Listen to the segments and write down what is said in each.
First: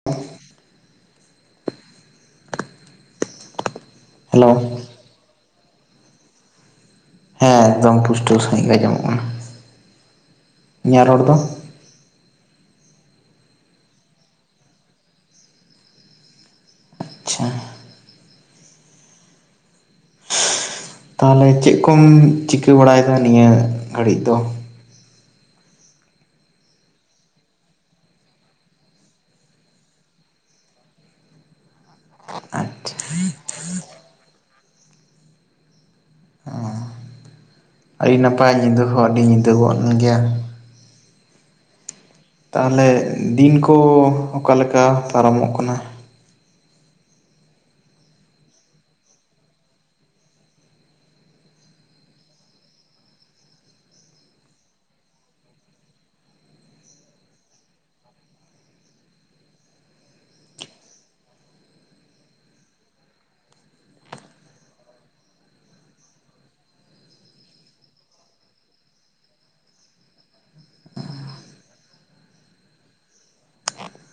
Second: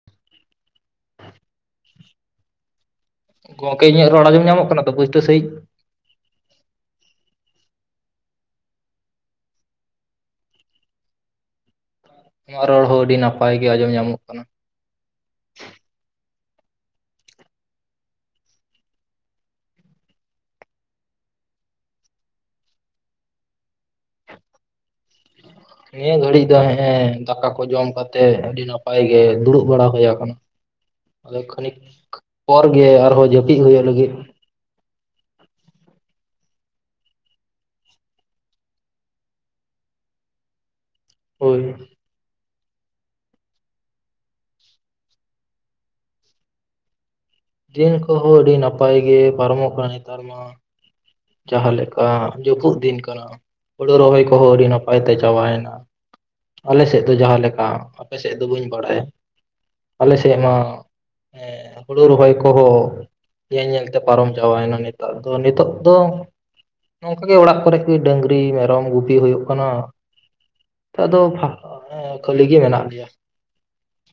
[inaudible] ᱜᱚᱝᱠᱮ ᱤᱧᱟᱹᱜ ᱨᱚᱲ ᱟᱸᱡᱚᱢ ᱧᱟᱢᱚᱜ ᱦᱮᱞᱳ ᱠᱟᱱᱟ ᱛᱚ ᱯᱩᱥᱴᱟᱹ ᱥᱟᱹᱦᱤᱡᱽ᱾ ᱦᱮᱸ ᱮᱠᱫᱚᱢ ᱯᱩᱥᱴᱟᱹ ᱥᱟᱹᱦᱤᱡ ᱜᱮ ᱟᱸᱡᱚᱢᱚᱜ ᱠᱟᱱᱟ᱾ ᱤᱧᱟᱹᱜ ᱨᱚᱲ ᱫᱚ᱾ ᱟᱢᱟᱜ ᱨᱚᱲ ᱦᱚᱸ ᱟᱹᱰᱤ ᱱᱟᱯᱟᱭ ᱜᱤ ᱟᱸᱡᱚᱢ ᱧᱟᱢᱚᱜ ᱠᱟᱱᱟ᱾ ᱟᱪᱪᱷᱟ ᱛᱟᱦᱚᱞᱮ ᱪᱮᱫ ᱠᱚᱢ ᱪᱤᱠᱟᱹ ᱵᱟᱲᱟᱭᱮᱫᱟ ᱱᱤᱭᱟᱹ ᱜᱷᱟᱹᱲᱤᱡ ᱫᱚ? ᱱᱤᱭᱟᱹ ᱜᱷᱟᱹᱲᱤᱡ ᱫᱚ ᱦᱮᱜᱮᱸ ᱫᱟᱠᱟ ᱠᱚ ᱡᱚᱢ ᱠᱟᱛᱮᱜ ᱟᱹᱰᱤ ᱱᱟᱯᱟᱭ ᱜᱮ ᱫᱩᱲᱩᱵ ᱵᱟᱲᱟ ᱦᱩᱭ ᱟᱠᱟᱱᱟ᱾ ᱟᱫᱚ ᱠᱷᱟᱹᱱᱤᱠ ᱯᱚᱨ ᱜᱮ ᱟᱪᱪᱷᱟ ᱟᱨᱦᱚᱸ ᱡᱟᱹᱯᱤᱫ ᱦᱩᱭᱩᱜ ᱞᱟᱹᱜᱤᱫ᱾ [unintelligible] ᱟᱹᱰᱤ ᱱᱟᱯᱟᱭ ᱧᱤᱫᱟᱹ ᱦᱚᱸ ᱟᱹᱰᱤ ᱧᱤᱫᱟᱹ ᱜᱚᱫ ᱜᱮᱭᱟ᱾ ᱦᱳᱭ ᱛᱟᱦᱚᱞᱮ ᱫᱤᱱ ᱠᱚ ᱚᱠᱟᱞᱮᱠᱟ ᱯᱟᱨᱟᱢᱚᱜ ᱠᱟᱱᱟ᱾ ᱫᱤᱱ ᱠᱚᱦᱚᱸ ᱟᱹᱰᱤ ᱱᱟᱯᱟᱭ ᱜᱮ ᱯᱟᱨᱚᱢᱚᱜ ᱠᱟᱱᱟ ᱱᱮᱛᱟᱨ ᱢᱟ, ᱡᱟᱦᱟᱸ ᱞᱮᱠᱟ ᱡᱟᱹᱯᱩᱫ ᱫᱤᱱ ᱠᱟᱱᱟ ᱦᱳᱲᱳ ᱨᱚᱦᱚᱭ ᱠᱚᱦᱚᱸ ᱟᱹᱰᱤ ᱱᱟᱯᱟᱭ ᱛᱮ ᱪᱟᱵᱟᱭ ᱮᱱᱟ᱾ ᱟᱞᱮ ᱥᱮᱫ ᱫᱚ ᱡᱟᱦᱟᱸ ᱞᱮᱠᱟ ᱟᱯᱮ ᱥᱮᱫ ᱫᱚ ᱵᱟᱹᱧ ᱵᱟᱲᱟᱭᱟ᱾ ᱟᱞᱮ ᱥᱮᱜ ᱢᱟ ᱦᱮᱸ ᱦᱩᱲᱩ ᱨᱚᱦᱚᱭ ᱠᱚᱦᱚᱸ ᱧᱮᱞ ᱧᱮᱞ ᱛᱮ ᱯᱟᱨᱚᱢ ᱪᱟᱵᱟᱭᱮᱱᱟ ᱱᱮᱛᱟᱨ ᱫᱚ ᱱᱤᱛᱚᱜ ᱫᱚ [inaudible] ᱱᱚᱝᱠᱟ ᱜᱮ ᱚᱲᱟᱜ ᱠᱚᱨᱮᱜ ᱜᱮ ᱰᱟᱹᱝᱨᱤ ᱢᱮᱨᱚᱢ ᱜᱩᱯᱤ ᱦᱩᱭᱩᱜ ᱠᱟᱱᱟ᱾ ᱟᱫᱚ ᱯᱷᱟᱸᱠ ᱦᱚᱸ ᱠᱷᱟᱹᱞᱤ ᱜᱮ ᱢᱮᱱᱟᱜ ᱞᱮᱭᱟ᱾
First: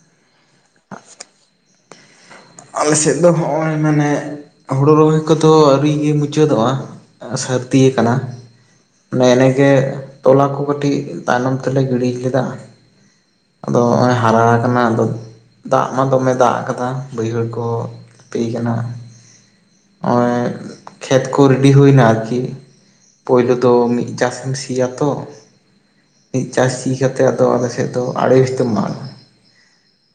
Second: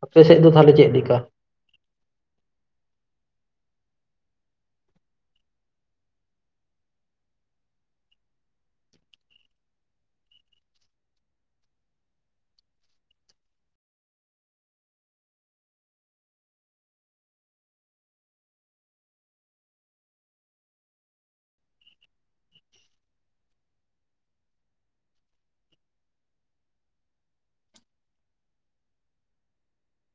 ᱟᱯᱮ ᱥᱮᱫ ᱫᱚ ᱛᱟᱦᱚᱞᱮ ᱪᱮᱫ ᱞᱮᱠᱟ? ᱟᱞᱮ ᱥᱮᱫ ᱫᱚ ᱦᱚᱜ-ᱚᱭ ᱢᱟᱱᱮ ᱦᱳᱲᱳ ᱨᱚᱦᱚᱭ ᱠᱚᱫᱚ ᱟᱹᱣᱨᱤᱜᱮ ᱢᱩᱪᱟᱹᱫᱚᱜ-ᱟ᱾ ᱥᱟᱹᱨᱫᱤᱭ ᱟᱠᱟᱱᱟ᱾ ᱱᱮ ᱮᱱᱮᱜᱮ ᱛᱚᱞᱟ ᱠᱚ ᱠᱟᱹᱴᱤᱡ ᱛᱟᱭᱱᱚᱢ ᱛᱮᱞᱮ ᱜᱤᱲᱤ ᱞᱮᱫᱟ, ᱟᱫᱚ ᱦᱚᱜ-ᱚᱭ ᱦᱟᱨᱟ ᱟᱠᱟᱱᱟ ᱟᱫᱚ ᱫᱟᱜ ᱢᱟ ᱫᱚᱢᱮ ᱫᱟᱜ ᱟᱠᱟᱫᱟ ᱵᱟᱹᱭᱦᱟᱹᱲ ᱠᱚ [unintelligible] ᱠᱟᱱᱟ᱾ ᱦᱚᱜ-ᱚᱭ ᱠᱷᱮᱛ ᱠᱚ ᱨᱮᱰᱤ ᱦᱩᱭ ᱮᱱᱟ ᱟᱨᱠᱤ, ᱯᱳᱭᱞᱳ ᱫᱚ ᱢᱤᱫ ᱪᱟᱥᱮᱢ ᱥᱤᱭᱟ ᱛᱚ, ᱢᱤᱫ ᱪᱟᱥ ᱥᱤ ᱠᱟᱛᱮᱫ ᱫᱚ ᱟᱞᱮ ᱥᱮᱫ ᱫᱚ ᱟᱲᱮ ᱵᱷᱤᱛᱚᱢ ᱢᱟᱜᱟ᱾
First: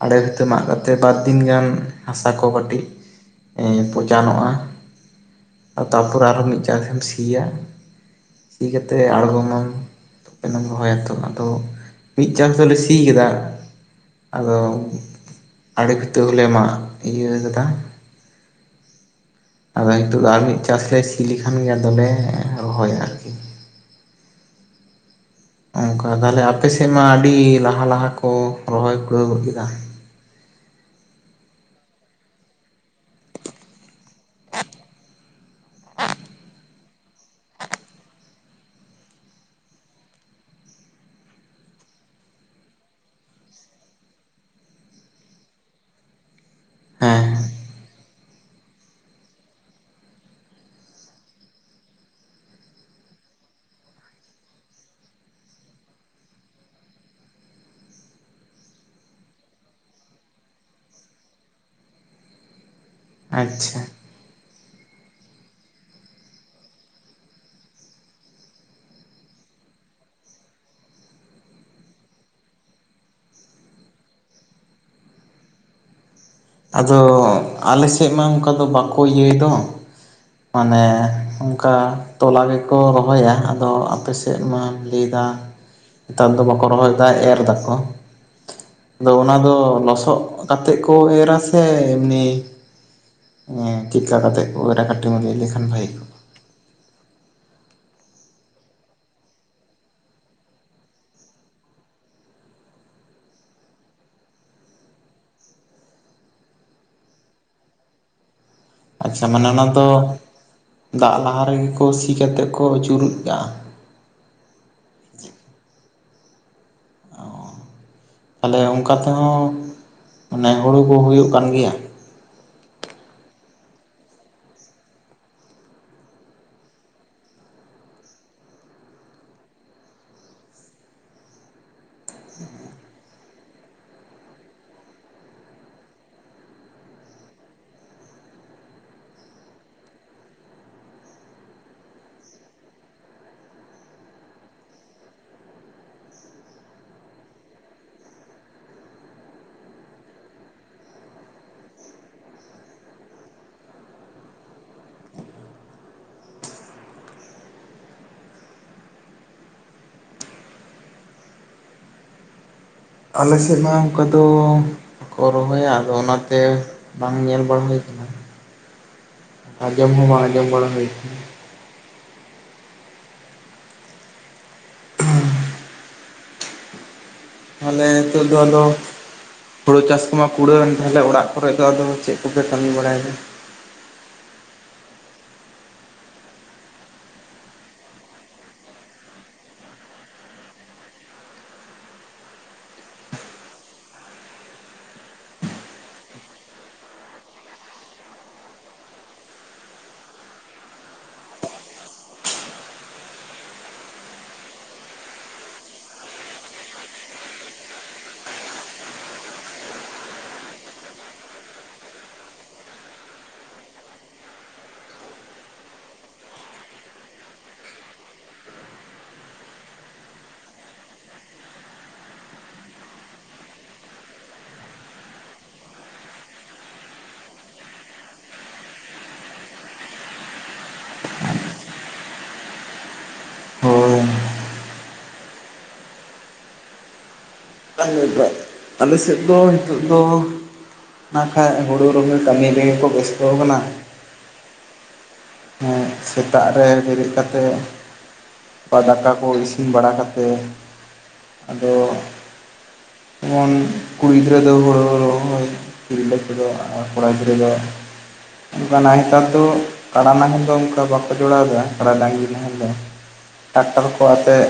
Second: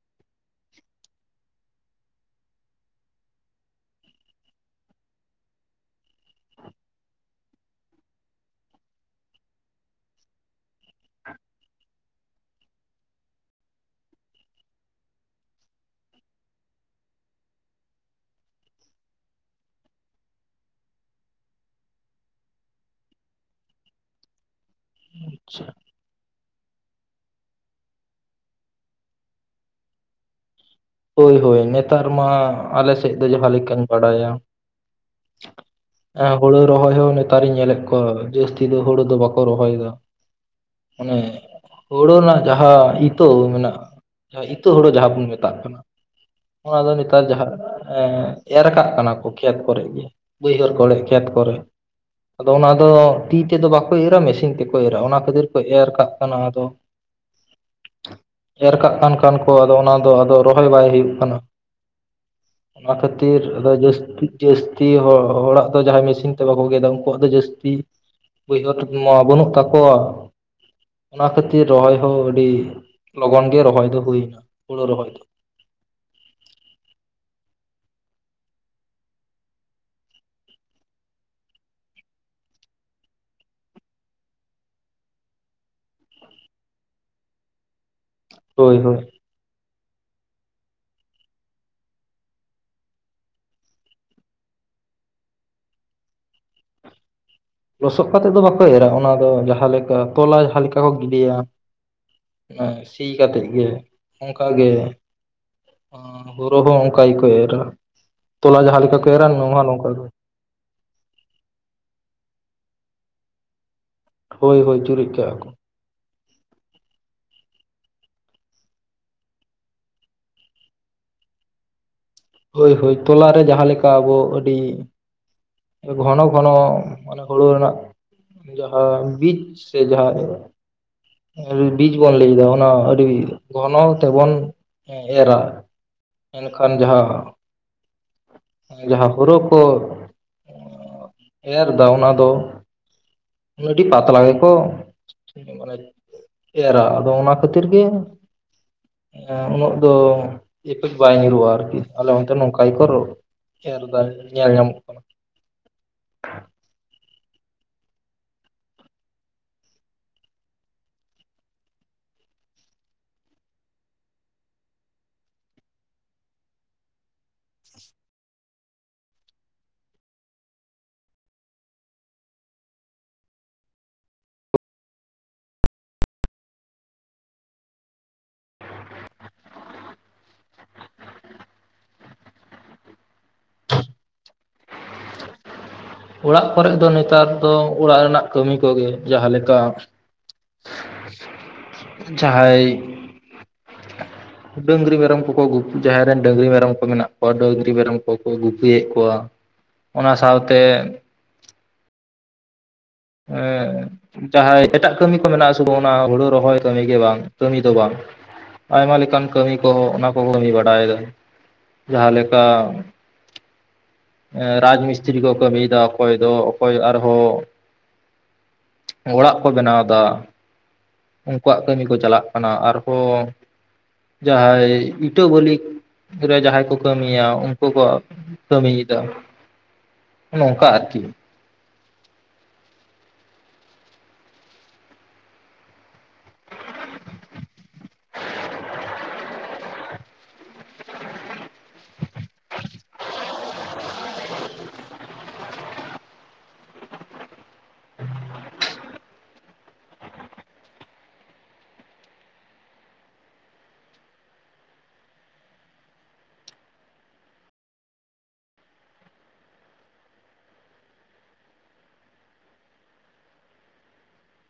ᱟᱲᱮ ᱵᱷᱤᱛᱟᱹ ᱢᱟᱜ ᱠᱟᱛᱮᱫ ᱵᱟᱨ ᱫᱤᱱ ᱜᱟᱱᱼᱼ ᱦᱟᱥᱟ ᱠᱚ ᱠᱟᱹᱴᱤᱡ [inaudible] ᱯᱚᱪᱟᱱᱚᱜ-ᱟ᱾ ᱛᱟᱨᱯᱚᱨᱮ ᱟᱨᱦᱚᱸ ᱢᱤᱫ ᱪᱟᱥᱮᱢ ᱥᱤᱭᱟ ᱥᱤ ᱠᱟᱛᱮᱫ ᱟᱬᱜᱚᱢᱟᱢ᱾ ᱨᱚᱦᱚᱭᱟ ᱛᱚ ᱟᱫᱚ ᱢᱤᱫ ᱪᱟᱥ ᱫᱚᱞᱮ ᱥᱤ ᱠᱮᱫᱟ, ᱟᱫᱚ ᱟᱲᱮ ᱵᱷᱤᱛᱟᱹ ᱦᱚᱞᱮ ᱢᱟᱜ ᱤᱭᱟᱹ ᱠᱟᱫᱟ᱾ ᱟᱫᱚ ᱦᱤᱛᱚᱜ ᱫᱚ ᱟᱨ ᱢᱤᱫ ᱪᱟᱥ ᱞᱮ ᱥᱤ ᱞᱮᱠᱷᱟᱱ ᱜᱮ ᱟᱫᱚᱞᱮ ᱨᱚᱦᱚᱭᱟ᱾ ᱚᱱᱠᱟ ᱛᱟᱦᱚᱞᱮ ᱟᱯᱮᱥᱮᱫ ᱢᱟ ᱟᱹᱰᱤ ᱞᱟᱦᱟ ᱞᱟᱦᱟ ᱠᱚ ᱨᱚᱦᱚᱭ ᱯᱩᱨᱟᱹᱣ ᱜᱚᱫ ᱠᱮᱫᱟ, ᱦᱳᱭ ᱦᱳᱭ ᱱᱮᱛᱟᱨ ᱢᱟ ᱟᱞᱮ ᱥᱮᱫ ᱫᱚ ᱡᱟᱦᱟᱸ ᱞᱮᱠᱟᱧ ᱵᱟᱰᱟᱭᱟ, [inaudible] ᱮᱸ ᱦᱩᱲᱩ ᱨᱚᱦᱚᱭ ᱦᱚᱸ ᱱᱮᱛᱟᱨᱤᱧ ᱧᱮᱞᱮᱫ ᱠᱚᱣᱟ ᱡᱟᱹᱥᱛᱤ ᱫᱚ ᱦᱩᱲᱩ ᱫᱚ ᱵᱟᱠᱚ ᱨᱚᱦᱚᱭᱮᱫᱟ᱾ ᱚᱱᱮ [inaudible] ᱦᱳᱲᱳ ᱨᱮᱱᱟᱜ ᱡᱟᱦᱟᱸ ᱤᱛᱟᱹ ᱢᱮᱱᱟᱜ-ᱟ, ᱤᱛᱟᱹ ᱦᱳᱲᱳ ᱡᱟᱦᱟᱸ ᱵᱚᱱ ᱢᱮᱛᱟᱜ ᱠᱟᱱᱟ ᱚᱱᱟ ᱫᱚ ᱱᱮᱛᱟᱨ ᱦᱮᱸ ᱡᱟᱦᱟᱸ ᱮᱨ ᱠᱟᱜ ᱠᱟᱱᱟ ᱠᱚ ᱠᱷᱮᱛ ᱠᱚᱨᱮ ᱜᱮ ᱵᱟᱹᱭᱦᱟᱹᱲ ᱠᱚᱨᱮ ᱠᱷᱮᱛ ᱠᱚᱨᱮ ᱟᱫᱚ ᱚᱱᱟ ᱫᱚ ᱛᱤ ᱛᱮᱫᱚ ᱵᱟᱠᱚ ᱤᱨᱟ ᱢᱮᱥᱤᱱ ᱛᱮᱠᱚ ᱚᱨᱟ ᱚᱱᱟ ᱠᱷᱟᱹᱛᱤᱨ ᱠᱚ ᱮᱨ ᱠᱟᱜ ᱠᱟᱱᱟ ᱟᱫᱚ [inaudible] ᱮᱨ ᱠᱟᱜ ᱠᱟᱱ ᱠᱷᱟᱱ ᱠᱚ ᱟᱫᱚ ᱚᱱᱟ ᱫᱚ ᱟᱫᱚ ᱨᱚᱦᱚᱭ ᱵᱟᱭ ᱦᱩᱭᱩᱜ ᱠᱟᱱᱟ [inaudible] ᱚᱱᱟ ᱠᱷᱟᱹᱛᱤᱨ ᱟᱫᱚ ᱟᱪᱪᱷᱟ ᱡᱟᱹᱥᱛᱤ ᱡᱟᱹᱥᱛᱤ ᱦᱚᱲ ᱦᱚᱲᱟᱜ ᱫᱚ ᱡᱟᱦᱟᱸᱭ ᱢᱮᱥᱤᱱ ᱛᱮ ᱵᱟᱠᱚ ᱜᱮᱫᱟ ᱩᱱᱠᱩᱣᱟᱜ ᱫᱚ ᱡᱟᱹᱥᱛᱤ ᱵᱟᱹᱭᱦᱟᱹᱲ ᱢᱟ ᱵᱟᱹᱱᱩᱜ ᱛᱟᱠᱚᱣᱟ᱾ ᱚᱱᱟ ᱠᱷᱟᱹᱛᱤᱨ ᱨᱚᱦᱚᱭ ᱦᱚᱸ ᱟᱹᱰᱤ ᱞᱚᱜᱚᱱ ᱜᱮ ᱨᱚᱦᱚᱭ ᱫᱚ ᱦᱩᱭᱱᱟ ᱦᱩᱲᱳ ᱨᱚᱦᱚᱭ, ᱟᱫᱚ ᱟᱞᱮ ᱥᱮᱫ ᱢᱟ ᱚᱱᱠᱟ ᱫᱚ ᱵᱟᱠᱚ ᱤᱭᱟᱹᱭ ᱫᱚ, ᱢᱟᱱᱮ ᱚᱱᱠᱟ ᱛᱚᱞᱟ ᱜᱮᱠᱚ ᱨᱚᱦᱚᱭᱟ ᱟᱫᱚ ᱟᱯᱮ ᱥᱮᱫ ᱢᱟ ᱞᱟᱹᱭ ᱫᱟᱢ ᱱᱮᱛᱟᱨ ᱫᱚ ᱵᱟᱠᱚ ᱨᱚᱦᱚᱭ ᱫᱟ ᱮᱨ ᱫᱟᱠᱚ, ᱦᱳᱭ ᱦᱳᱭ ᱟᱫᱚ ᱚᱱᱟ ᱫᱚ ᱞᱚᱥᱚᱫ ᱠᱟᱛᱮᱫ ᱠᱚ ᱮᱨᱟ ᱥᱮ ᱮᱢᱱᱤ [inaudible] ᱪᱮᱠᱟ ᱠᱟᱛᱮ ᱠᱚ ᱮᱨᱟ ᱠᱟᱹᱴᱤᱡ ᱮᱢ ᱞᱟᱹᱭ ᱞᱮᱠᱷᱟᱱ ᱵᱷᱟᱜᱮ ᱠᱚ ᱞᱚᱥᱚᱫ ᱠᱟᱛᱮᱫ ᱫᱚ ᱵᱟᱠᱚ ᱮᱨᱟ ᱚᱱᱟ ᱫᱚ ᱡᱟᱦᱟᱸ ᱞᱮᱠᱟ ᱛᱚᱞᱟ ᱡᱟᱦᱟᱸ ᱞᱮᱠᱟ ᱠᱚ ᱜᱤᱰᱤᱭᱟ ᱥᱤ ᱠᱟᱛᱮᱫ ᱜᱮ ᱚᱱᱠᱟ ᱜᱮ ᱦᱚᱸ ᱦᱳᱨᱳ ᱦᱚᱸ ᱚᱱᱠᱟ ᱜᱮᱠᱚ ᱮᱨᱟ [inaudible] ᱛᱚᱞᱟ ᱡᱟᱦᱟᱸ ᱞᱮᱠᱟ ᱠᱚ ᱮᱨᱟ ᱟᱪᱪᱷᱟ ᱢᱟᱱᱮ ᱱᱚᱣᱟ ᱚᱱᱟ ᱦᱚᱸ ᱫᱚ ᱱᱚᱝᱠᱟ ᱜᱮ᱾ ᱫᱟᱜ ᱞᱟᱦᱟ ᱨᱮᱜᱮ ᱠᱚ ᱥᱤ ᱠᱮᱛᱮᱫ ᱠᱚ ᱪᱩᱨᱩᱡ ᱠᱟᱜᱟ᱾ ᱦᱳᱭ ᱦᱳᱭ ᱪᱩᱨᱩᱡ ᱠᱟᱜᱟ ᱠᱚ᱾ ᱛᱟᱞᱦᱮ ᱚᱝᱠᱟ ᱛᱮᱦᱚᱸ ᱢᱟᱱᱮ ᱦᱩᱲᱩ ᱠᱚ ᱦᱩᱭᱩᱜ ᱠᱟᱱ ᱜᱮᱭᱟ? ᱦᱳᱭ ᱦᱳᱭ ᱛᱚᱞᱟ ᱨᱮ ᱡᱟᱦᱟᱸ ᱞᱮᱠᱟ ᱟᱵᱚ ᱟᱹᱰᱤ ᱜᱷᱚᱱᱚ ᱜᱷᱚᱱᱚ ᱢᱟᱱᱮ ᱦᱩᱲᱩ ᱨᱮᱱᱟᱜ ᱡᱟᱦᱟᱸ ᱵᱤᱪ ᱥᱮ ᱡᱟᱦᱟᱸ ᱵᱤᱪ ᱵᱚᱱ ᱞᱟᱹᱭ ᱫᱟ ᱚᱱᱟ ᱟᱹᱰᱤ ᱜᱷᱚᱱᱚ ᱛᱮᱵᱚᱱ ᱮᱨᱟ ᱮᱱᱠᱷᱟᱱ ᱡᱟᱦᱟᱸ ᱡᱟᱦᱟᱸ ᱦᱳᱲᱳ ᱠᱚ ᱮᱨᱫᱟ ᱚᱱᱟ ᱫᱚ ᱟᱹᱰᱤ ᱯᱟᱛᱞᱟ ᱜᱮᱠᱚ [unintelligible] ᱮᱨᱟ ᱟᱫᱚ ᱚᱱᱟ ᱠᱷᱟᱹᱛᱤᱨ ᱜᱮ ᱮᱸ ᱩᱱᱟᱹᱜ ᱫᱚ ᱮᱯᱷᱮᱠᱴ ᱵᱟᱭ ᱧᱩᱨᱩᱜ-ᱟ ᱟᱨᱠᱤ, ᱟᱞᱮ ᱚᱱᱛᱮ ᱱᱚᱝᱠᱟ ᱜᱮᱠᱚ ᱨᱚ ᱮᱨᱫᱟ ᱧᱮᱞ ᱧᱟᱢᱚᱜ ᱠᱟᱱᱟ᱾ ᱟᱞᱮ ᱥᱮᱫ ᱢᱟ ᱚᱝᱠᱟ ᱫᱚ ᱠᱚ ᱨᱚᱦᱚᱭᱟ ᱟᱫᱚ ᱚᱱᱟᱛᱮ ᱵᱟᱝ ᱧᱮᱞ ᱵᱟᱲᱟ ᱦᱩᱭ ᱠᱟᱱᱟ᱾ ᱟᱸᱡᱚᱢ ᱦᱚᱸ ᱵᱟᱝ ᱟᱸᱡᱚᱢ ᱵᱟᱲᱟ ᱦᱳᱭ ᱠᱟᱱᱟ᱾ ᱛᱟᱦᱟᱞᱮ ᱦᱮᱛᱳᱜ ᱫᱚ ᱟᱫᱚ ᱦᱳᱲᱳ ᱪᱟᱥ ᱠᱚᱢᱟ ᱠᱩᱲᱟᱹᱣᱮᱱ, ᱛᱟᱦᱟᱞᱮ ᱚᱲᱟᱜ ᱠᱚᱨᱮᱜ ᱫᱚ ᱟᱫᱚ ᱪᱮᱫ ᱠᱚᱯᱮ ᱠᱟᱹᱢᱤ ᱵᱟᱲᱟᱭᱫᱟ? ᱚᱲᱟᱜ ᱠᱚᱨᱮᱜ ᱫᱚ ᱱᱮᱛᱟᱨ ᱫᱚ ᱚᱲᱟᱜ ᱨᱮᱱᱟᱜ ᱠᱟᱹᱢᱤ ᱠᱚᱜᱮ ᱡᱟᱦᱟᱸ ᱞᱮᱠᱟ ᱡᱟᱦᱟᱸᱭ ᱰᱟᱹᱝᱨᱤ ᱢᱮᱨᱚᱢ ᱠᱚᱠᱚ ᱜᱩᱯ ᱡᱟᱦᱟᱸᱭ ᱨᱮᱱ ᱰᱟᱹᱝᱨᱤ ᱢᱮᱨᱚᱢ ᱠᱚ ᱢᱮᱱᱟᱜ ᱠᱚᱣᱟ ᱰᱟᱹᱝᱨᱤ ᱢᱮᱨᱚᱢ ᱠᱚᱠᱚ ᱜᱩᱯᱤᱭᱮᱫ ᱠᱚᱣᱟ᱾ ᱚᱱᱟ ᱥᱟᱶᱛᱮ ᱮᱸ ᱡᱟᱦᱟᱸᱭ ᱮᱴᱟᱜ ᱠᱟᱹᱢᱤ ᱠᱚ ᱢᱮᱱᱟᱜᱟ ᱥᱩ ᱚᱱᱟ ᱦᱩᱲᱩ ᱨᱚᱦᱚᱭ ᱠᱟᱹᱢᱤ ᱜᱮ ᱵᱟᱝ ᱠᱟᱹᱢᱤ ᱫᱚ ᱵᱟᱝ ᱟᱭᱢᱟ ᱞᱮᱠᱟᱱ ᱠᱟᱹᱢᱤ ᱠᱚᱦᱚᱸ ᱚᱱᱟ ᱠᱚ ᱠᱟᱹᱢᱤ ᱵᱟᱲᱟᱭᱫᱟ, ᱡᱟᱦᱟᱸ ᱞᱮᱠᱟ ᱮᱸ ᱨᱟᱡᱽ ᱢᱤᱥᱛᱨᱤ ᱠᱚ ᱠᱟᱹᱢᱤᱭᱫᱟ ᱚᱠᱚᱭ ᱫᱚ ᱚᱠᱚᱭ ᱟᱨᱦᱚᱸ ᱚᱲᱟᱜ ᱠᱚ ᱵᱮᱱᱟᱣ ᱫᱟ ᱩᱝᱠᱩᱣᱟᱜ ᱠᱟᱹᱢᱤ ᱠᱚ ᱪᱟᱞᱟᱜ ᱠᱟᱱᱟ, ᱟᱨᱦᱚᱸ ᱡᱟᱸᱦᱟᱭ ᱤᱴᱟᱹ ᱵᱟᱹᱞᱤ ᱨᱮ ᱡᱟᱦᱟᱸᱭ ᱠᱚ ᱠᱟᱹᱢᱤᱭᱟ ᱩᱝᱠᱩ ᱠᱚ ᱠᱟᱹᱢᱤᱭᱮᱫ ᱫᱟ ᱱᱚᱝᱠᱟ ᱟᱨᱠᱤ᱾ ᱦᱳᱭ [unintelligible] ᱟᱞᱮ ᱥᱮᱫ ᱫᱚ ᱦᱮᱛᱳᱜ ᱫᱚ ᱱᱟᱠᱷᱟᱡ ᱦᱳᱲᱳ ᱨᱚᱦᱚᱭ ᱠᱟᱹᱢᱤ ᱨᱮᱜᱮ ᱠᱚ ᱵᱮᱥᱛᱚ ᱠᱟᱱᱟ᱾ ᱥᱮᱛᱟᱜ ᱨᱮ ᱵᱮᱨᱮᱫ ᱠᱟᱛᱮᱫ ᱫᱟᱠᱟ ᱠᱚ ᱤᱥᱤᱱ ᱵᱟᱲᱟ ᱠᱟᱛᱮᱫ ᱟᱫᱚ ᱚᱢᱚᱱ ᱠᱩᱲᱤ ᱜᱤᱫᱽᱨᱟᱹ ᱫᱚ ᱦᱳᱲ ᱨᱚᱦᱚᱭ ᱛᱤᱨᱞᱟᱹ ᱠᱚᱫᱚ ᱠᱚᱲᱟ ᱜᱤᱫᱽᱨᱟᱹ ᱫᱚ ᱚᱱᱠᱟᱱᱟ ᱦᱮᱛᱟᱨ ᱫᱚ ᱠᱟᱲᱟ ᱱᱟᱦᱮᱞ ᱫᱚ ᱚᱝ ᱠᱟ ᱵᱟᱠᱚ ᱡᱚᱲᱟᱣ ᱫᱟ ᱠᱟᱲᱟ ᱰᱟᱜᱽᱨᱤ ᱱᱟᱦᱮᱞ ᱫᱚ ᱴᱟᱠᱴᱟᱨ ᱠᱚ ᱟᱛᱮᱫ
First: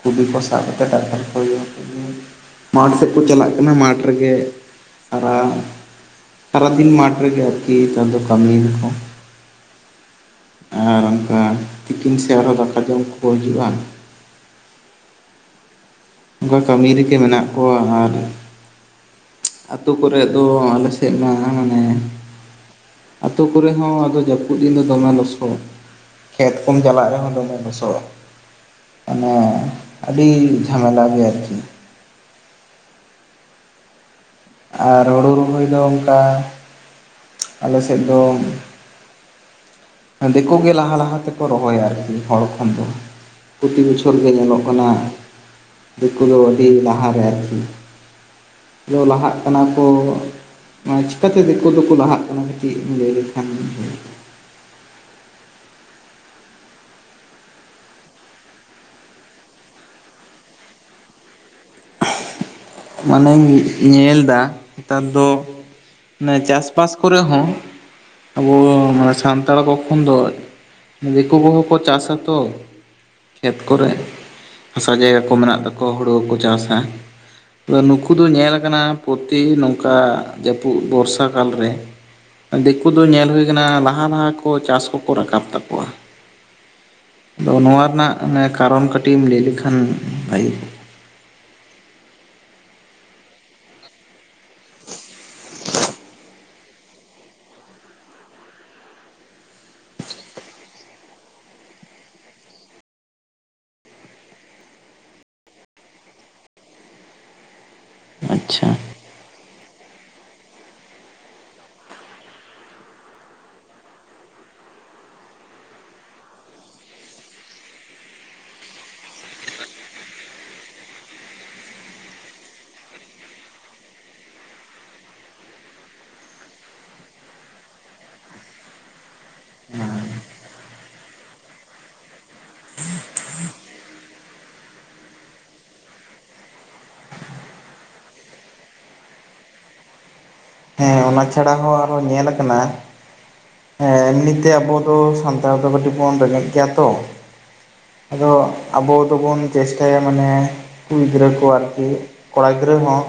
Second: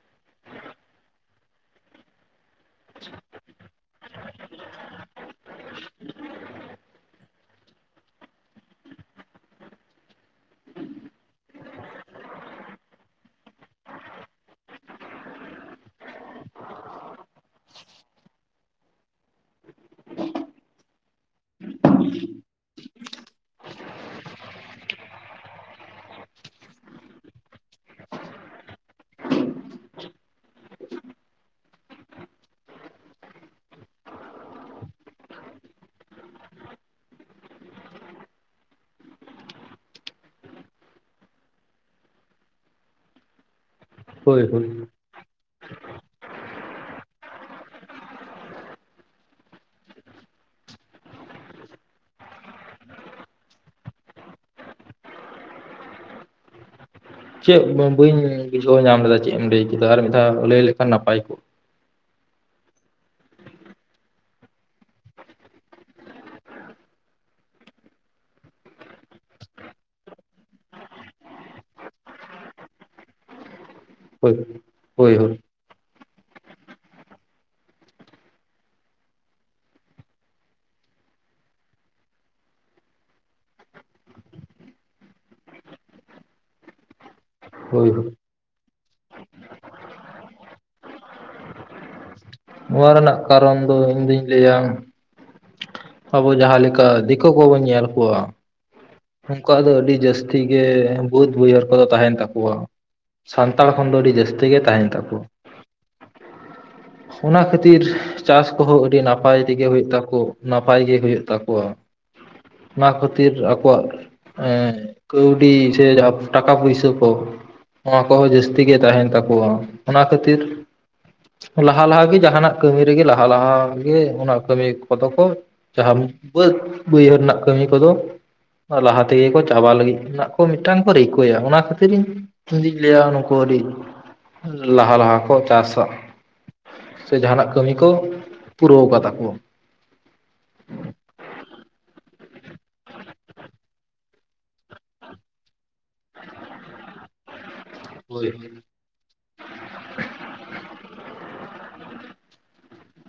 ᱠᱩᱰᱤ ᱠᱚ ᱥᱟᱵ ᱠᱟᱛᱮ ᱴᱟᱠᱴᱟᱨ ᱠᱚ [unintelligible] ᱢᱟᱴᱷ ᱥᱮᱫ ᱠᱚ ᱪᱟᱞᱟᱜ ᱠᱟᱱᱟ, ᱢᱟᱴᱷ ᱨᱮᱜᱮ ᱥᱟᱨᱟ ᱥᱟᱨᱟ ᱫᱤᱱ ᱢᱟᱴᱷ ᱨᱮ ᱜᱮ ᱟᱨᱠᱤ ᱦᱮᱛᱟᱨ ᱫᱚ ᱠᱟᱹᱢᱤ ᱫᱟᱠᱚ᱾ ᱟᱨ ᱚᱝᱠᱟ ᱛᱤᱠᱤᱱ ᱥᱮ ᱟᱨᱦᱚᱸ ᱫᱟᱠᱟ ᱡᱚᱢ ᱠᱚᱠᱚ ᱦᱤᱡᱩᱜ-ᱟ᱾ ᱚᱱᱠᱟ ᱠᱟᱹᱢᱤ ᱨᱮᱜᱮ ᱢᱮᱱᱟᱜ ᱠᱚᱣᱟ ᱟᱨ ᱟᱹᱛᱩ ᱠᱚᱨᱮᱫ ᱫᱚ ᱟᱞᱮ ᱥᱮᱫ ᱢᱟ ᱢᱟᱱᱮ ᱟᱹᱛᱩ ᱠᱚᱨᱮ ᱦᱚᱸ ᱟᱫᱚ ᱡᱟᱹᱯᱩᱫ ᱫᱤᱱ ᱫᱚ ᱫᱚᱢᱮ ᱞᱚᱥᱚᱫ ᱠᱷᱮᱛ ᱠᱚᱢ ᱪᱟᱞᱟᱜ ᱨᱮᱦᱚᱸ ᱫᱚᱢᱮ ᱞᱚᱥᱚᱫ ᱢᱟᱱᱮ ᱟᱹᱰᱤ ᱡᱟᱢᱮᱞᱟ ᱜᱮᱭᱟ ᱟᱨᱠᱤ ᱟᱨ ᱦᱩᱲᱩ ᱨᱚᱦᱚᱭ ᱫᱚ ᱚᱱᱠᱟ ᱟᱞᱮᱥᱮᱫ ᱫᱚ ᱫᱤᱠᱩ ᱜᱮ ᱞᱟᱦᱟ ᱞᱟᱦᱟ ᱛᱮᱠᱚ ᱨᱚᱦᱚᱭᱟ ᱟᱨᱠᱤ ᱦᱚᱲ ᱠᱷᱚᱱ ᱫᱚ ᱯᱨᱚᱛᱤ ᱵᱚᱪᱷᱚᱨ ᱜᱮ ᱦᱳᱭ ᱧᱮᱞᱚᱜ ᱦᱳᱭ ᱠᱟᱱᱟ ᱫᱤᱠᱩ ᱫᱚ ᱟᱹᱰᱤ ᱞᱟᱦᱟ ᱨᱮ ᱟᱨᱠᱤ ᱫᱚ ᱞᱟᱦᱟᱜ ᱠᱟᱱᱟ ᱠᱚ ᱢᱟᱱᱮ ᱪᱤᱠᱟᱛᱮ ᱫᱤᱠᱩ ᱫᱚᱠᱚ ᱞᱟᱦᱟᱜ ᱠᱟᱱᱟ ᱠᱟᱹᱴᱤᱡ ᱞᱟᱹᱭ ᱞᱮᱠᱷᱟᱱ ᱡᱩᱛ ᱠᱚᱜ-ᱟ? ᱪᱮᱫ ᱵᱟᱹᱧ ᱵᱩᱡᱷᱟᱹᱣ ᱧᱟᱢ ᱞᱮᱫᱟ ᱪᱮᱫ ᱮᱢ ᱞᱟᱹᱭ ᱠᱮᱫᱟ ᱟᱨ ᱢᱤᱫ ᱫᱷᱟᱣ ᱞᱟᱹᱭ ᱞᱮᱠᱷᱟᱱ ᱱᱟᱯᱟᱭ ᱠᱚᱜ ᱢᱟᱱᱮᱧ ᱧᱮᱞ ᱫᱟ ᱱᱮᱛᱟᱨ ᱫᱚ ᱢᱟᱱᱮ ᱪᱟᱥᱼᱵᱟᱥ ᱠᱚᱨᱮ ᱦᱚᱸ ᱟᱵᱚ ᱥᱟᱱᱛᱟᱲ ᱠᱚ ᱠᱷᱚᱱ ᱫᱚ ᱫᱤᱠᱩ ᱠᱚᱜᱮ ᱠᱚ ᱪᱟᱥᱟ ᱛᱚ ᱠᱷᱮᱛ ᱠᱚᱨᱮ ᱦᱳᱭ ᱦᱟᱥᱟ ᱦᱳᱭ ᱡᱟᱭᱜᱟ ᱠᱚ ᱦᱳᱭ ᱢᱮᱱᱟᱜ ᱛᱟᱠᱚᱣᱟ ᱦᱩᱲᱩ ᱠᱚᱠᱚ ᱪᱟᱥᱟ᱾ ᱟᱫᱚ ᱱᱩᱠᱩ ᱫᱚ ᱧᱮᱞ ᱟᱠᱟᱱᱟ ᱯᱨᱚᱛᱤ ᱱᱚᱝᱠᱟ ᱡᱟᱹᱯᱩᱫ ᱵᱚᱨᱥᱟ ᱠᱟᱞ ᱨᱮ᱾ ᱫᱤᱠᱩ ᱫᱚ ᱧᱮᱞ ᱦᱩᱭ ᱟᱠᱟᱱᱟ ᱞᱟᱦᱟ ᱞᱟᱦᱟ ᱠᱚ ᱪᱟᱥ ᱠᱚᱠᱚ ᱨᱟᱠᱟᱵ ᱛᱟᱠᱚᱣᱟ᱾ ᱟᱫᱚ ᱱᱚᱣᱟ ᱦᱳᱭ ᱦᱳᱭ ᱨᱮᱱᱟᱜ ᱠᱟᱨᱚᱱ ᱠᱟᱹᱴᱤᱡ ᱮᱢ ᱞᱟᱹᱭ ᱞᱮᱠᱷᱟᱱ ᱵᱷᱟᱭᱮ ᱠᱚᱼᱼ ᱱᱚᱣᱟ ᱨᱮᱱᱟᱜ ᱠᱟᱨᱚᱱ ᱫᱚ ᱤᱧᱫᱩᱧ ᱞᱟᱹᱭᱟ᱾ ᱟᱵᱚ ᱡᱟᱦᱟᱸ ᱞᱮᱠᱟ ᱫᱤᱠᱩ ᱠᱚᱵᱚᱱ ᱧᱮᱞ ᱠᱚᱣᱟ᱾ ᱩᱱᱠᱩᱣᱟᱜ ᱫᱚ ᱟᱹᱰᱤ ᱡᱟᱹᱥᱛᱤ ᱜᱮ ᱵᱟᱹᱫᱽ ᱵᱟᱹᱭᱦᱟᱹᱨ ᱠᱚᱫᱚ ᱛᱟᱦᱮᱸᱱ ᱛᱟᱠᱚᱣᱟ ᱾ ᱥᱟᱱᱛᱟᱲ ᱠᱷᱚᱱ ᱫᱚ ᱟᱹᱰᱤ ᱡᱟᱹᱥᱛᱤ ᱜᱮ ᱛᱟᱦᱮᱱ ᱛᱟᱠᱚ᱾ ᱚᱱᱟ ᱠᱷᱟᱹᱛᱤᱨ ᱪᱟᱥ ᱟᱪᱪᱷᱟ ᱠᱚᱦᱚᱸ ᱟᱹᱰᱤ ᱱᱟᱼᱼ ᱱᱟᱯᱟᱭ ᱛᱮᱜᱮ ᱦᱩᱭᱩᱜ ᱛᱟᱠᱚ ᱱᱟᱯᱟᱭ ᱜᱮ ᱦᱩᱭᱩᱜ ᱛᱟᱠᱚᱣᱟ ᱚᱱᱟ ᱠᱷᱟᱹᱛᱤᱨ ᱟᱠᱚᱣᱟᱜ- ᱮᱸ ᱠᱟᱹᱣᱰᱤ ᱥᱮ ᱴᱟᱠᱟ ᱯᱩᱭᱥᱟᱹ ᱠᱚ ᱾ ᱱᱚᱣᱟ ᱠᱚᱦᱚᱸ ᱡᱟᱹᱥᱛᱤ ᱜᱮ ᱛᱟᱦᱮᱱ ᱛᱟᱠᱚᱣᱟ ᱚᱱᱟ ᱠᱷᱟᱹᱛᱤᱨ- ᱞᱟᱦᱟ ᱞᱟᱦᱟᱜᱮ ᱡᱟᱦᱟᱸᱟᱱᱟᱜ ᱠᱟᱹᱢᱤ ᱨᱮᱜᱮ ᱞᱟᱦᱟ ᱞᱟᱦᱟᱜᱮ ᱚᱱᱟ ᱠᱟᱹᱢᱤ ᱠᱚᱫᱚ ᱠᱚ- ᱡᱟᱦᱟᱸ ᱵᱟᱹᱫᱽ ᱵᱟᱹᱭᱦᱟᱹᱲ ᱨᱮᱱᱟᱜ ᱠᱟᱹᱢᱤ ᱠᱚᱫᱚ- ᱞᱟᱦᱟ ᱛᱮᱜᱮ ᱠᱚ ᱪᱟᱵᱟ ᱞᱟᱹᱜᱤᱫ ᱨᱮᱱᱟᱜ ᱠᱚ ᱢᱤᱫᱴᱟᱝ ᱠᱚ ᱨᱤᱠᱟᱹᱭᱟ ᱚᱱᱟ ᱠᱷᱟᱹᱛᱤᱨ ᱤᱧ- ᱡᱩᱫᱤᱧ ᱞᱟᱹᱭ ᱟ ᱱᱩᱠᱩ ᱟᱹᱰᱤ ᱞᱟᱦᱟ ᱞᱟᱦᱟ ᱠᱚ ᱪᱟᱥᱟ ᱾ ᱥᱮ ᱡᱟᱦᱟᱱᱟᱜ ᱠᱟᱹᱢᱤ ᱠᱚ ᱯᱩᱨᱟᱹᱣ ᱠᱟᱫᱟ ᱠᱚ᱾ ᱦᱮᱸ ᱚᱱᱟ ᱪᱷᱟᱲᱟ ᱦᱚᱸ ᱟᱨᱚ ᱧᱮᱞ ᱟᱠᱟᱱᱟ᱾ ᱦᱮᱸ ᱮᱢᱱᱤᱛᱮ ᱟᱵᱚ ᱫᱚ ᱥᱟᱱᱛᱟᱲ ᱫᱚ ᱠᱟᱹᱴᱤᱡ ᱵᱚᱱ ᱨᱮᱸᱜᱮᱡ ᱜᱮᱭᱟ ᱛᱚ ᱦᱳᱭ ᱟᱫᱚ- ᱟᱵᱚ ᱫᱚᱵᱚᱱ ᱪᱮᱥᱴᱟᱭᱟ ᱢᱟᱱᱮ ᱠᱩᱲᱤ ᱜᱤᱫᱽᱨᱟᱹ ᱠᱚ ᱟᱨᱠᱤ ᱠᱚᱲᱟ ᱜᱤᱫᱽᱨᱟᱹ ᱦᱚᱸ᱾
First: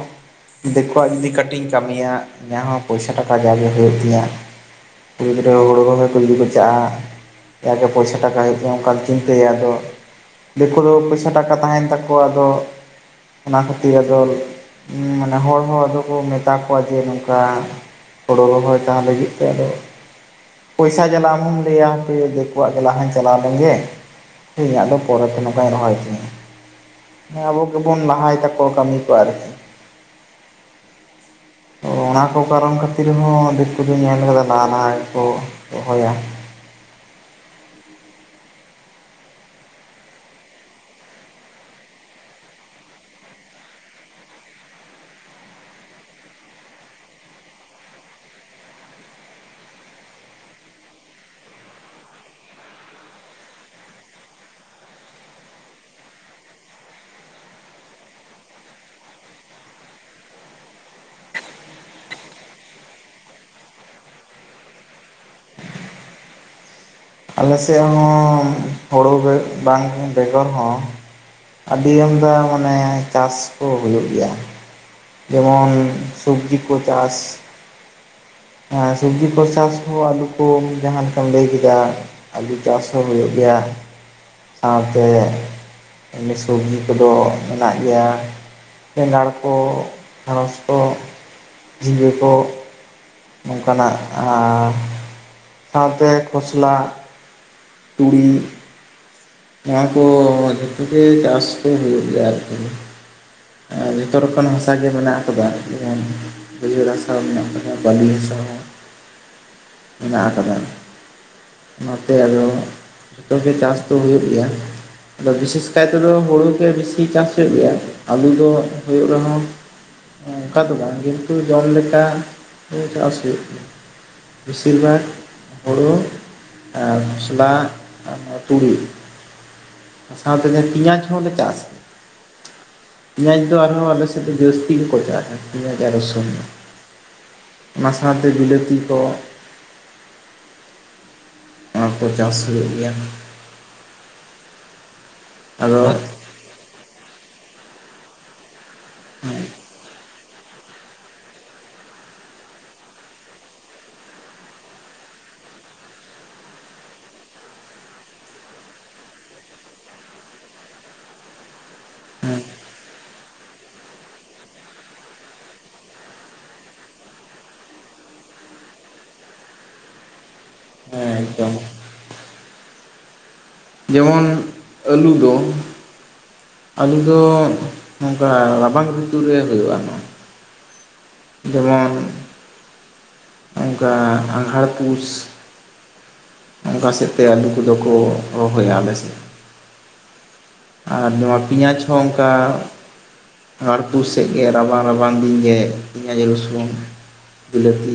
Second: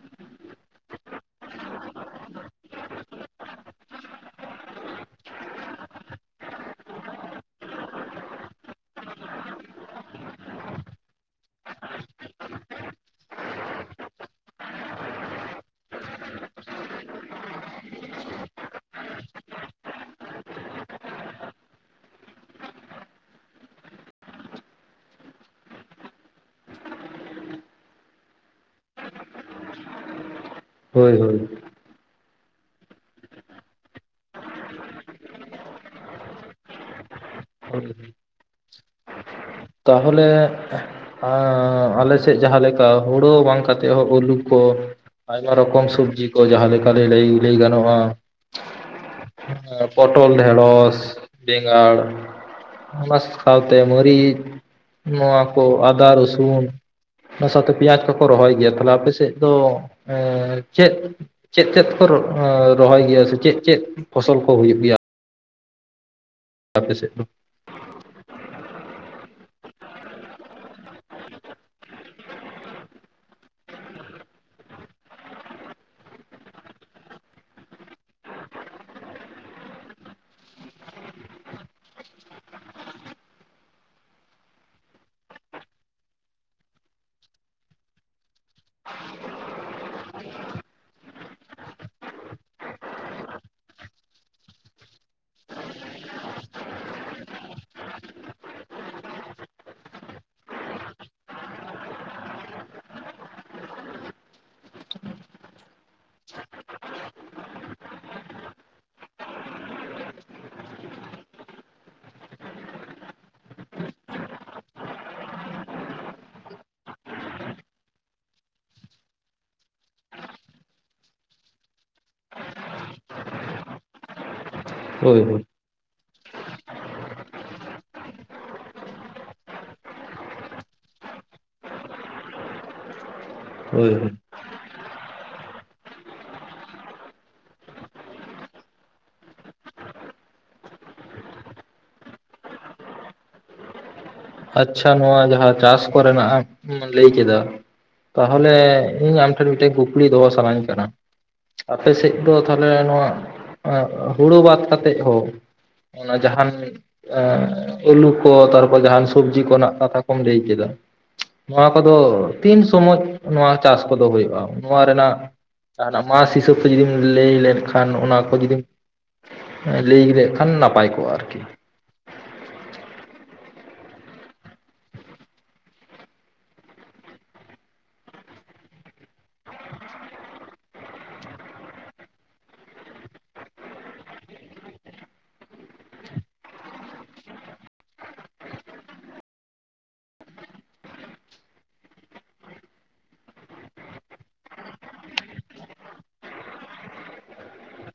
ᱫᱤᱠᱩᱣᱟᱜ ᱡᱩᱫᱤ ᱠᱟᱹᱴᱤᱡ ᱤᱧ ᱠᱟᱹᱢᱤᱭᱟ ᱡᱟᱦᱟᱸ ᱦᱚᱸ ᱯᱚᱭᱥᱟ ᱴᱟᱠᱟ ᱡᱟᱜᱮ ᱦᱩᱭᱩᱜ ᱛᱤᱧᱟᱹ᱾ ᱠᱩᱲᱤ ᱜᱤᱫᱽᱨᱟᱹ ᱦᱩᱲᱩ ᱨᱚᱦᱚᱭ ᱡᱩᱫᱤ ᱠᱚ ᱪᱟᱜᱼᱟ ᱾ ᱡᱟᱜᱮ ᱯᱚᱭᱥᱟ ᱴᱟᱠᱟ ᱦᱮᱡ ᱚᱱᱠᱟᱢ ᱪᱤᱱᱛᱟᱹᱭᱟ ᱟᱫᱚ᱾ ᱫᱤᱠᱩ ᱫᱚ ᱯᱚᱭᱥᱟ ᱴᱟᱠᱟ ᱛᱟᱦᱮᱱ ᱛᱟᱠᱚᱣᱟ ᱟᱫᱚ- ᱚᱱᱟ ᱠᱷᱟᱹᱛᱤᱨ ᱟᱫᱚ ᱢᱟᱱᱮ ᱦᱚᱲ ᱦᱚᱸ ᱟᱫᱚ ᱠᱚ ᱢᱮᱛᱟ ᱠᱚᱣᱟ ᱡᱮ ᱱᱚᱝᱠᱟ- ᱦᱳᱲᱳ ᱨᱚᱦᱚᱭ ᱛᱟᱦᱞᱮ ᱦᱤᱡᱩᱜ ᱯᱮ ᱟᱫᱚ ᱯᱚᱭᱥᱟ ᱡᱟᱞᱟ ᱟᱢ ᱦᱚᱸᱢ ᱞᱟᱹᱭᱟ ᱦᱟᱯᱮ ᱫᱤᱠᱩᱣᱟᱜ ᱜᱮ ᱞᱟᱦᱟᱧ ᱪᱟᱞᱟᱣ ᱞᱮᱱ ᱜᱮ ᱾ ᱤᱧᱟᱹᱜ ᱫᱚ ᱯᱚᱨᱮᱛᱮ ᱱᱚᱝᱠᱟᱧ ᱨᱚᱦᱚᱭ ᱛᱤᱧᱟᱹ᱾ ᱦᱮᱸ ᱟᱵᱚ ᱜᱮᱵᱚᱱ ᱞᱟᱦᱟᱭ ᱛᱟᱠᱚᱣᱟ ᱠᱟᱹᱢᱤ ᱠᱚ ᱟᱨᱦᱤ᱾ ᱦᱳᱭ ᱦᱳᱭ᱾ ᱚᱱᱟ ᱠᱚ ᱠᱟᱨᱚᱱ ᱠᱷᱟᱹᱛᱤᱨ ᱦᱚᱸ ᱫᱤᱠᱩ ᱫᱚᱧ ᱧᱮᱞ ᱟᱠᱟᱫᱟ ᱞᱟᱦᱟ ᱞᱟᱦᱟ ᱜᱮᱠᱚ ᱨᱚᱦᱚᱭᱟ᱾ ᱦᱳᱭ ᱾ ᱛᱟᱦᱚᱞᱮ ᱟᱸᱻ ᱟᱞᱮ ᱥᱮᱫ ᱡᱟᱦᱟᱸ ᱞᱮᱠᱟ ᱦᱳᱲᱳ ᱵᱟᱝ ᱠᱟᱛᱮᱫ ᱦᱚᱸ ᱟᱹᱞᱩ ᱠᱚ ᱟᱭᱢᱟ ᱨᱚᱠᱚᱢ ᱥᱚᱵᱽᱡᱤ ᱠᱚ ᱡᱟᱦᱟᱸ ᱞᱮᱠᱟ ᱞᱟᱹᱭ ᱞᱟᱹᱭ ᱜᱟᱱᱚᱜᱼᱟ ᱟᱨ ᱯᱚᱴᱚᱞ, ᱰᱷᱮᱸᱲᱚᱥ, ᱵᱮᱸᱜᱟᱲ, ᱚᱱᱟ ᱥᱟᱶᱛᱮ ᱢᱟᱹᱨᱤᱪ ᱱᱚᱣᱟ ᱠᱚ ᱟᱫᱟ, ᱨᱚᱥᱩᱱ ᱚᱱᱟ ᱥᱟᱶᱛᱮ ᱯᱮᱸᱭᱟᱡᱽ ᱠᱚᱠᱚ ᱨᱚᱦᱚᱭ ᱜᱮᱭᱟ, ᱛᱟᱦᱚᱞᱮ ᱟᱯᱮᱥᱮᱫ ᱫᱚ ᱮ ᱪᱮᱫ ᱪᱮᱫ ᱪᱮᱫ ᱠᱚ ᱨᱚ ᱨᱚᱦᱚᱭ ᱜᱮᱭᱟ ᱥᱮ ᱪᱮᱫ ᱪᱮᱫ ᱯᱷᱚᱥᱚᱞ ᱠᱚ ᱦᱩᱭᱩᱜ ᱜᱮᱭᱟ ᱟᱯᱮ ᱥᱮᱫ ᱫᱚ? ᱟᱞᱮ ᱥᱮᱫ ᱦᱚᱸ ᱦᱳᱲᱳ ᱵᱮᱜ ᱵᱟᱝ ᱵᱮᱜᱚᱨ ᱦᱚᱸ ᱟᱹᱰᱤ ᱟᱢᱫᱟ ᱢᱟᱱᱮ ᱪᱟᱥ ᱠᱚ ᱦᱩᱭᱩᱜ ᱜᱮᱭᱟ᱾ ᱡᱮᱢᱚᱱ ᱥᱚᱵᱽᱡᱤ ᱠᱚ ᱪᱟᱥ᱾ ᱟᱨ ᱥᱚᱵᱽᱡᱤ ᱠᱚ ᱪᱟᱥ ᱦᱚᱸ ᱟᱞᱩ ᱠᱚ ᱡᱟᱦᱟᱸ ᱞᱮᱠᱟᱢ ᱞᱟᱹᱭ ᱠᱮᱫᱟ᱾ ᱟᱹᱞᱩ ᱪᱟᱥ ᱦᱚᱸ ᱦᱩᱭᱩᱜ ᱜᱮᱭᱟ, ᱥᱟᱶᱛᱮ ᱮᱢᱱᱤ ᱥᱚᱵᱽᱡᱤ ᱠᱚᱫᱚ ᱢᱮᱱᱟᱜ ᱜᱮᱭᱟ᱾ ᱵᱮᱸᱜᱟᱲ ᱠᱚ, ᱰᱷᱮᱲᱚᱥ ᱠᱚ, ᱡᱷᱤᱝᱜᱟᱹ ᱠᱚ, ᱱᱚᱝᱠᱟᱱᱟᱜ ᱟᱨ ᱥᱟᱶᱛᱮ ᱠᱷᱚᱥᱞᱟ, ᱛᱩᱲᱤ ᱱᱚᱣᱟ ᱠᱚ ᱡᱷᱚᱛᱚᱜᱮ ᱪᱟᱥ ᱠᱚ ᱦᱩᱭᱩᱜ ᱜᱮᱭᱟ ᱟᱨᱠᱤ ᱾ ᱟᱨ ᱡᱚᱛᱚ ᱨᱚᱠᱚᱢ ᱦᱟᱥᱟ ᱜᱮ ᱢᱮᱱᱟᱜ ᱟᱠᱟᱫᱟ, ᱡᱮᱢᱚᱱ ᱵᱟᱹᱭᱦᱟᱹᱲ ᱦᱟᱥᱟ ᱦᱚᱸ ᱢᱮᱱᱟᱜ ᱠᱟᱫᱟ, ᱵᱟᱹᱞᱤ ᱦᱟᱥᱟ ᱦᱚᱸ ᱢᱮᱱᱟᱜ ᱟᱠᱟᱫᱟ ᱾ ᱚᱱᱟᱛᱮ ᱟᱫᱚ ᱡᱚᱛᱚᱜᱮ ᱪᱟᱥ ᱫᱚ ᱦᱩᱭᱩᱜ ᱜᱮᱭᱟ ᱾ ᱟᱫᱚ ᱵᱤᱥᱮᱥ ᱠᱟᱭᱛᱮᱫᱚ ᱦᱩᱲᱩ ᱜᱮ ᱵᱮᱥᱤ ᱪᱟᱥ ᱦᱩᱭᱩᱜ ᱜᱮᱭᱟ, ᱟᱞᱩ ᱫᱚ ᱦᱩᱭᱩᱜ ᱨᱮᱦᱚᱸ ᱚᱱᱠᱟ ᱫᱚ ᱵᱟᱝ ᱠᱤᱱᱛᱩ ᱡᱚᱢ ᱞᱮᱠᱟ ᱪᱟᱥ ᱦᱩᱭᱩᱜ ᱜᱮᱭᱟ ᱾ ᱵᱤᱥᱤᱨ ᱵᱷᱟᱜ ᱦᱳᱭ ᱦᱳᱭ ᱦᱩᱲᱩ ᱟᱨ ᱢᱚᱥᱞᱟ ᱟᱨ ᱱᱚᱣᱟ ᱛᱩᱲᱤ ᱟ ᱥᱟᱶᱛᱮ ᱡᱟᱸᱦᱟ ᱯᱤᱭᱟᱡᱽ ᱦᱚᱞᱮ ᱪᱟᱥ ᱾ ᱯᱮᱸᱭᱟᱡᱽ ᱫᱚ ᱟᱨᱦᱚᱸ ᱦᱳᱭ ᱦᱳᱭ ᱟᱞᱮᱥᱮᱫ ᱫᱚ ᱡᱟᱹᱥᱛᱤ ᱜᱮ ᱠᱚ ᱪᱟᱥ ᱟ ᱯᱮᱸᱭᱟᱡᱽ ᱟᱨ ᱨᱚᱥᱩᱱ ᱾ ᱚᱱᱟ ᱥᱟᱶᱛᱮ ᱵᱤᱞᱟᱹᱛᱤ ᱠᱚ ᱾ ᱚᱱᱟ ᱠᱚ ᱪᱟᱥ ᱦᱩᱭᱩᱜ ᱜᱮᱭᱟ ᱾ ᱟᱪᱪᱷᱟ ᱱᱚᱣᱟ ᱡᱟᱦᱟᱸ ᱟᱫᱚ ᱪᱟᱥ ᱠᱚᱨᱮᱱᱟᱜ ᱮᱢ ᱞᱟᱹᱭ ᱠᱮᱫᱟ ᱛᱟᱦᱚᱞᱮ ᱤᱧ ᱟᱢ ᱦᱮᱸ ᱴᱷᱮᱱ ᱢᱤᱫᱴᱮᱱ ᱠᱩᱠᱞᱤ ᱫᱚᱦᱚ ᱥᱟᱱᱟᱧ ᱠᱟᱱᱟ ᱾ ᱟᱯᱮ ᱥᱮᱫ ᱫᱚ ᱛᱟᱦᱚᱞᱮ ᱱᱚᱣᱟ ᱟᱸ ᱦᱩᱲᱩ ᱵᱟᱫ ᱠᱟᱛᱮᱫ ᱦᱳ ᱚᱱᱟ ᱡᱟᱦᱟᱱ ᱮᱸᱻ ᱟᱹᱞᱩ ᱠᱚ ᱛᱟᱨᱯᱚᱨ ᱡᱟᱦᱟᱱ ᱥᱚᱵᱡᱤ ᱠᱚᱱᱟᱜ ᱠᱟᱛᱷᱟ ᱠᱚᱢ ᱞᱟᱹᱭ ᱠᱮᱫᱟ, ᱱᱚᱣᱟ ᱠᱚᱫᱚ ᱦᱮᱸ ᱛᱤᱱ ᱥᱚᱢᱚᱭ ᱱᱚᱣᱟ ᱪᱟᱥ ᱠᱚᱫᱚ ᱦᱩᱭᱩᱜᱼᱟ? ᱱᱚᱣᱟ ᱨᱮᱱᱟᱜ ᱡᱟᱦᱟ ᱱᱟᱜ ᱢᱟᱥ ᱦᱤᱥᱟᱹᱵ ᱛᱮ ᱡᱩᱫᱤᱢ ᱞᱟᱹᱭ ᱞᱮᱱᱠᱷᱟᱱ ᱚᱱᱟ ᱠᱚ ᱡᱩᱫᱤᱢ ᱞᱟᱹᱭ ᱠᱮᱫ ᱠᱷᱟᱱ ᱱᱟᱯᱟᱭ ᱠᱚᱜᱼᱟ ᱦᱮᱸ ᱟᱨᱠᱤ ᱾ ᱮᱠᱫᱚᱢ ᱡᱮᱢᱚᱱ ᱟᱹᱞᱩ ᱫᱚ ᱟᱞᱩ ᱫᱚ ᱱᱚᱝᱠᱟ ᱨᱟᱵᱟᱝ ᱨᱤᱛᱩ ᱨᱮ ᱦᱩᱭᱩᱜᱼᱟ ᱱᱚ ᱾ ᱡᱮᱢᱚᱱ ᱚᱱᱠᱟ ᱟᱸᱜᱷᱟᱲ ᱯᱩᱥ ᱾ ᱚᱱᱠᱟ ᱥᱮᱫ ᱛᱮ ᱟᱞᱩ ᱠᱚᱫᱚ ᱠᱚ ᱨᱚᱦᱚᱭᱟ ᱟᱞᱮᱥᱮᱫ ᱾ ᱟᱨ ᱱᱚᱣᱟ ᱯᱮᱭᱟᱡᱽ ᱦᱚᱸ ᱚᱱᱠᱟ ᱟᱜᱷᱟᱲ ᱯᱩᱥ ᱥᱮᱫ ᱜᱮ ᱨᱟᱵᱟᱝ ᱨᱟᱵᱟᱝ ᱫᱤᱱ ᱜᱮ ᱯᱮᱸᱭᱟᱡ, ᱨᱚᱥᱩᱱ, ᱵᱤᱞᱟᱹᱛᱤ